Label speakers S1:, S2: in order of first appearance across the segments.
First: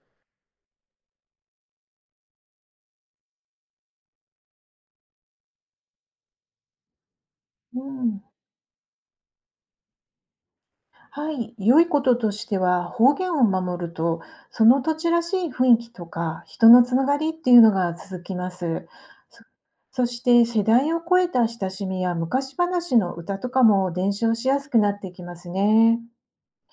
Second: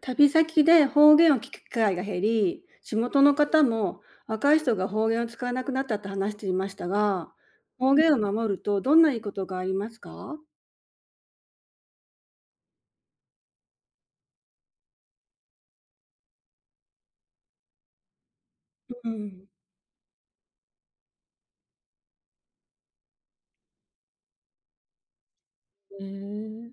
S1: 旅先で方言を聞く機会が減り、地元の方も若い人が方言を使わなくなったって話していましたが、
S2: う
S1: 方言を
S2: ん、
S1: 守るとどんないいことがありますか？
S2: はい、良いこととしては、方言を守ると、その土地らしい雰囲気とか、人のつながりっていうのが続きます。
S1: う
S2: そ
S1: ん。
S2: そして、世代を超えた親しみや昔話の歌とかも伝承しやすくなってきます
S1: へ
S2: ね。
S1: え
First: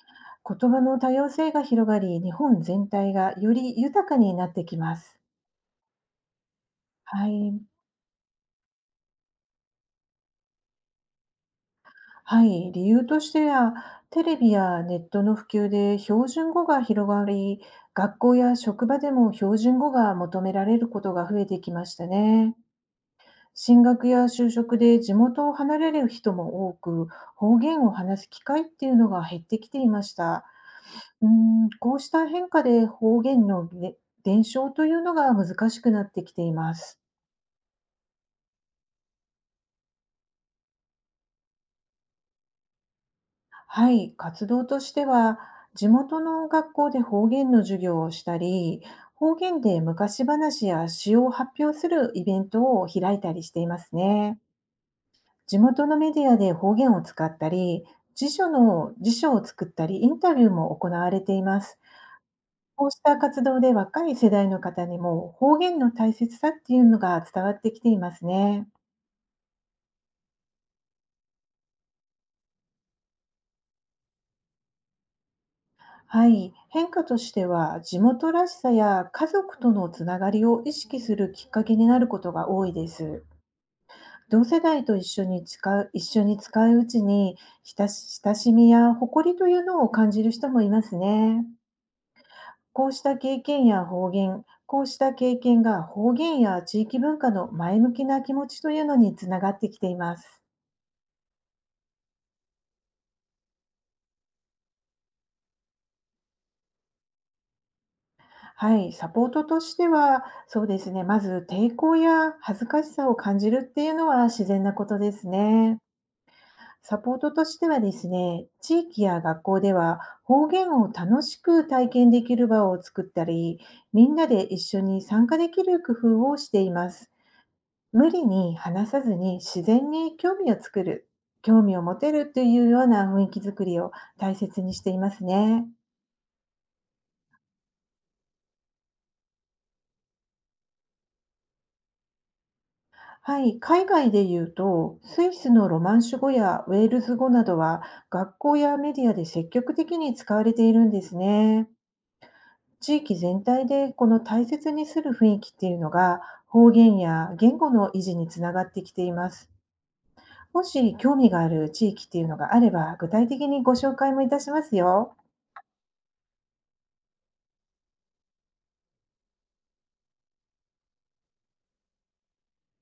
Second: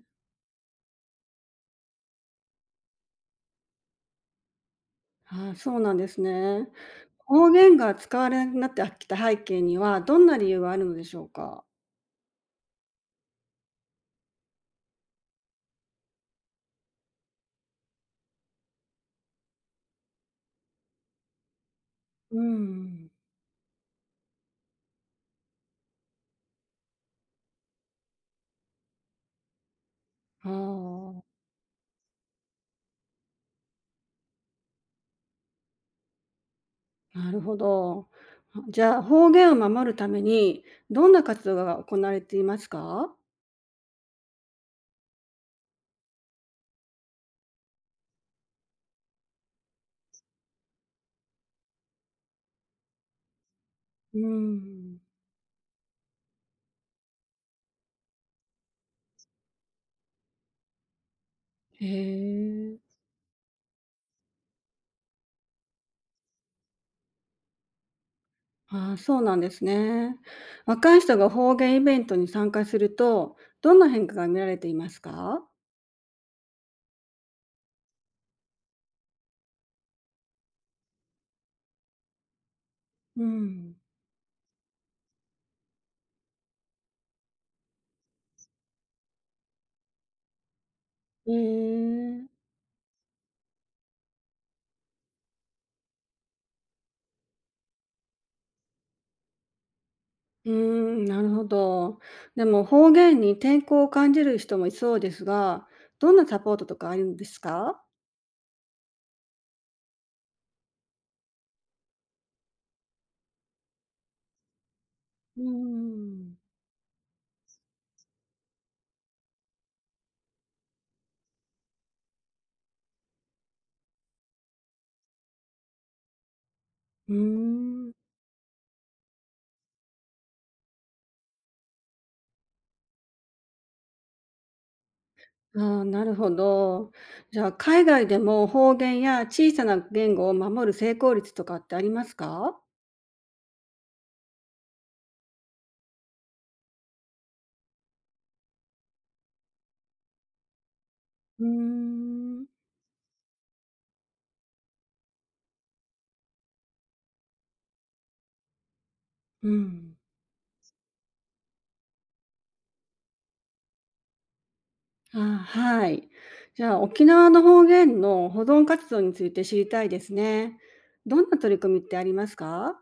S1: ー。
S2: 言葉の多様性が広がり、日本全体がより豊かになってきます。
S1: ああ、そうなんですね。
S2: は
S1: 方
S2: い。
S1: 言が使われなくなってきた背景にはどんな理由があるのでしょうか？
S2: はい、理由としては、テレビやネットの普及で標準語が広がり、学校や職場でも標準語が求められることが増えてきました
S1: う
S2: ね。
S1: ん。
S2: 進学や就職で地元を離れる人も多く、方言を話す機会っていうのが減ってきていました。う
S1: あ
S2: ん、こうした変化で方言のね、伝承というのが難しくなってきています。
S1: あ、なるほど。じゃあ方言を守るためにどんな活動が行われていますか？
S2: はい、活動としては、地元の学校で方言の授業をしたり、方言で昔話や詩を発表するイベントを開いたりしています
S1: う
S2: ね。
S1: ん。
S2: 地元のメディアで方言を使ったり、辞書を作ったり、インタビューも行われています。
S1: へ
S2: こう
S1: え。
S2: した活動で若い世代の方にも方言の大切さっていうのが伝わってきていますね。
S1: ああ、そうなんですね。若い人が方言イベントに参加すると、どんな変化が見られていますか？
S2: はい、変化としては、地元らしさや家族とのつながりを意識するきっかけになることが多いで
S1: う
S2: す。
S1: ん。
S2: 同世代と一緒に使ううちに、親しみや誇りというのを感じる人もいます
S1: う
S2: ね。
S1: ーん、
S2: こうした経験や方言、こうした経験が方言や地域文化の前向きな気持ちというのにつながってきています。
S1: うーん、なるほど。でも方言に抵抗を感じる人もいそうですが、どんなサポートとかあるんですか？
S2: はい、サポートとしては、そうですね、まず抵抗や恥ずかしさを感じるっていうのは自然なことです
S1: うー
S2: ね。
S1: ん、
S2: サポートとしてはですね、地域や学校では方言を楽しく体験できる場を作ったり、みんなで一緒に参加できる工夫をしています。
S1: うーん。
S2: 無理に話さずに自然に興味を持てるというような雰囲気づくりを大切にしていますね。
S1: ああ、なるほど。じゃあ、海外でも方言や小さな言語を守る成功率とかってありますか？
S2: はい、海外で言うと、スイスのロマンシュ語やウェールズ語などは、学校やメディアで積極的に使われているんです
S1: うー
S2: ね。
S1: ん。
S2: 地域全体でこの大切にする雰囲気っていうのが、方言や言語の維持につながってきていま
S1: う
S2: す。
S1: ん。
S2: もし興味がある地域っていうのがあれば、具体的にご紹介もいたしますよ。
S1: あー、はい。じゃあ、沖縄の方言の保存活動について知りたいですね。どんな取り組みってありますか？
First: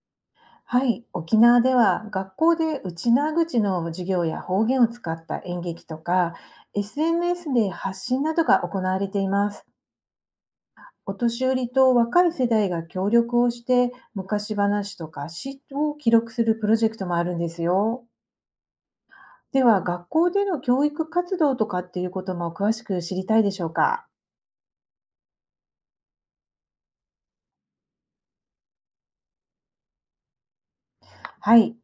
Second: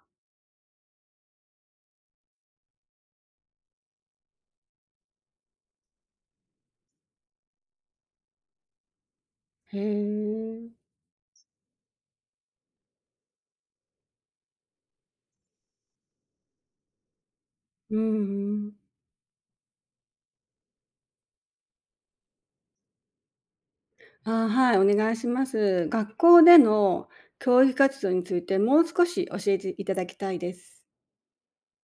S2: はい、沖縄では学校で内縄口の授業や方言を使った演劇とか、SNS で発信などが行われています。
S1: へえ。
S2: お年寄りと若い世代が協力をして昔話とか詩を記録するプロジェクトもあるんです
S1: うん
S2: よ。
S1: うん。
S2: では、学校での教育活動とかっていうことも詳しく知りたいでしょうか？
S1: あー、はい、お願いします。学校での教育活動についてもう少し教えていただきたいです。
S2: はい。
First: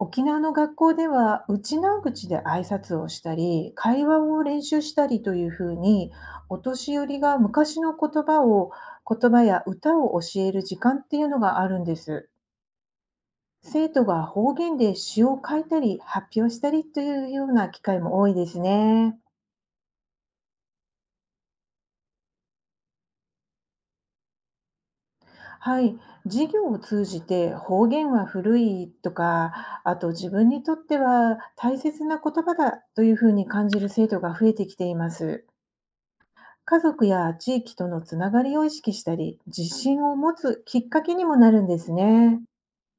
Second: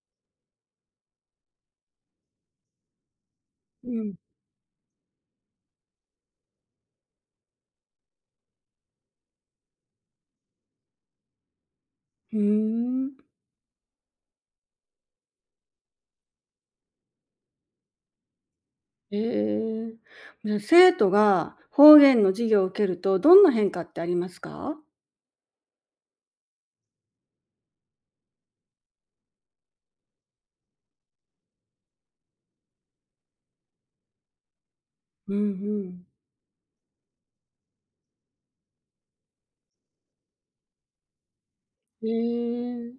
S2: 沖縄の学校では内縄口で挨拶をしたり
S1: う
S2: 会
S1: ん。
S2: 話を練習したりというふうに、お年寄りが昔の言葉を言葉や歌を教える時間っていうのがあるんです。
S1: うーん。
S2: 生徒が方言で詩を書いたり発表したりというような機会も多いです
S1: へ
S2: ね。
S1: え。じゃあ生徒が方言の授業を受けるとどんな変化ってありますか？
S2: はい、授業を通じて方言は古いとか、あと自分にとっては大切な言葉だというふうに感じる生徒が増えてきていま
S1: うんう
S2: す。
S1: ん。
S2: 家族や地域とのつながりを意識したり、自信を持つきっかけにもなるんです
S1: へ
S2: ね。
S1: え。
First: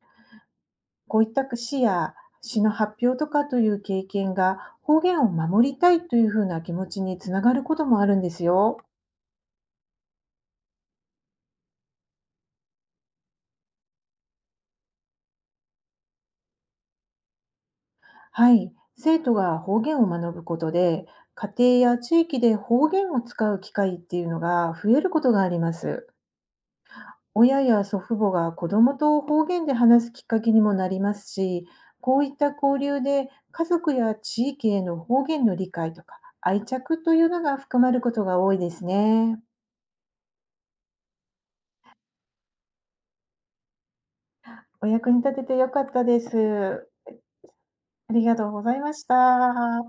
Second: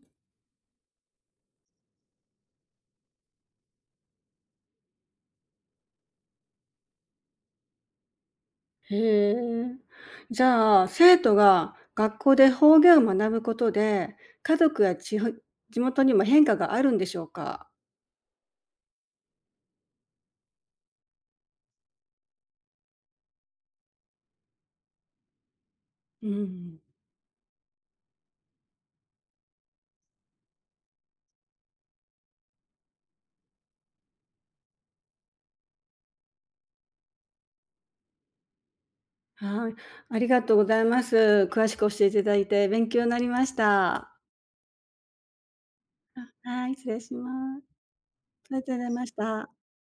S2: こういった詩の発表とかという経験が方言を守りたいというふうな気持ちにつながることもあるんですよ。
S1: へえ。じゃあ、生徒が学校で方言を学ぶことで、家族や地元にも変化があるんでしょうか？
S2: はい、生徒が方言を学ぶことで、家庭や地域で方言を使う機会っていうのが増えることがあります。
S1: うん。
S2: 親や祖父母が子どもと方言で話すきっかけにもなりますし、こういった交流で家族や地域への方言の理解とか愛着というのが含まることが多いですね。
S1: はい、ありがとうございます。詳しく教えていただいて勉強になりました。
S2: お役に立ててよかったで
S1: はい、失
S2: す。
S1: 礼します。
S2: ありがとう
S1: ありが
S2: ご
S1: と
S2: ざ
S1: う
S2: い
S1: ござい
S2: まし
S1: ました。
S2: た。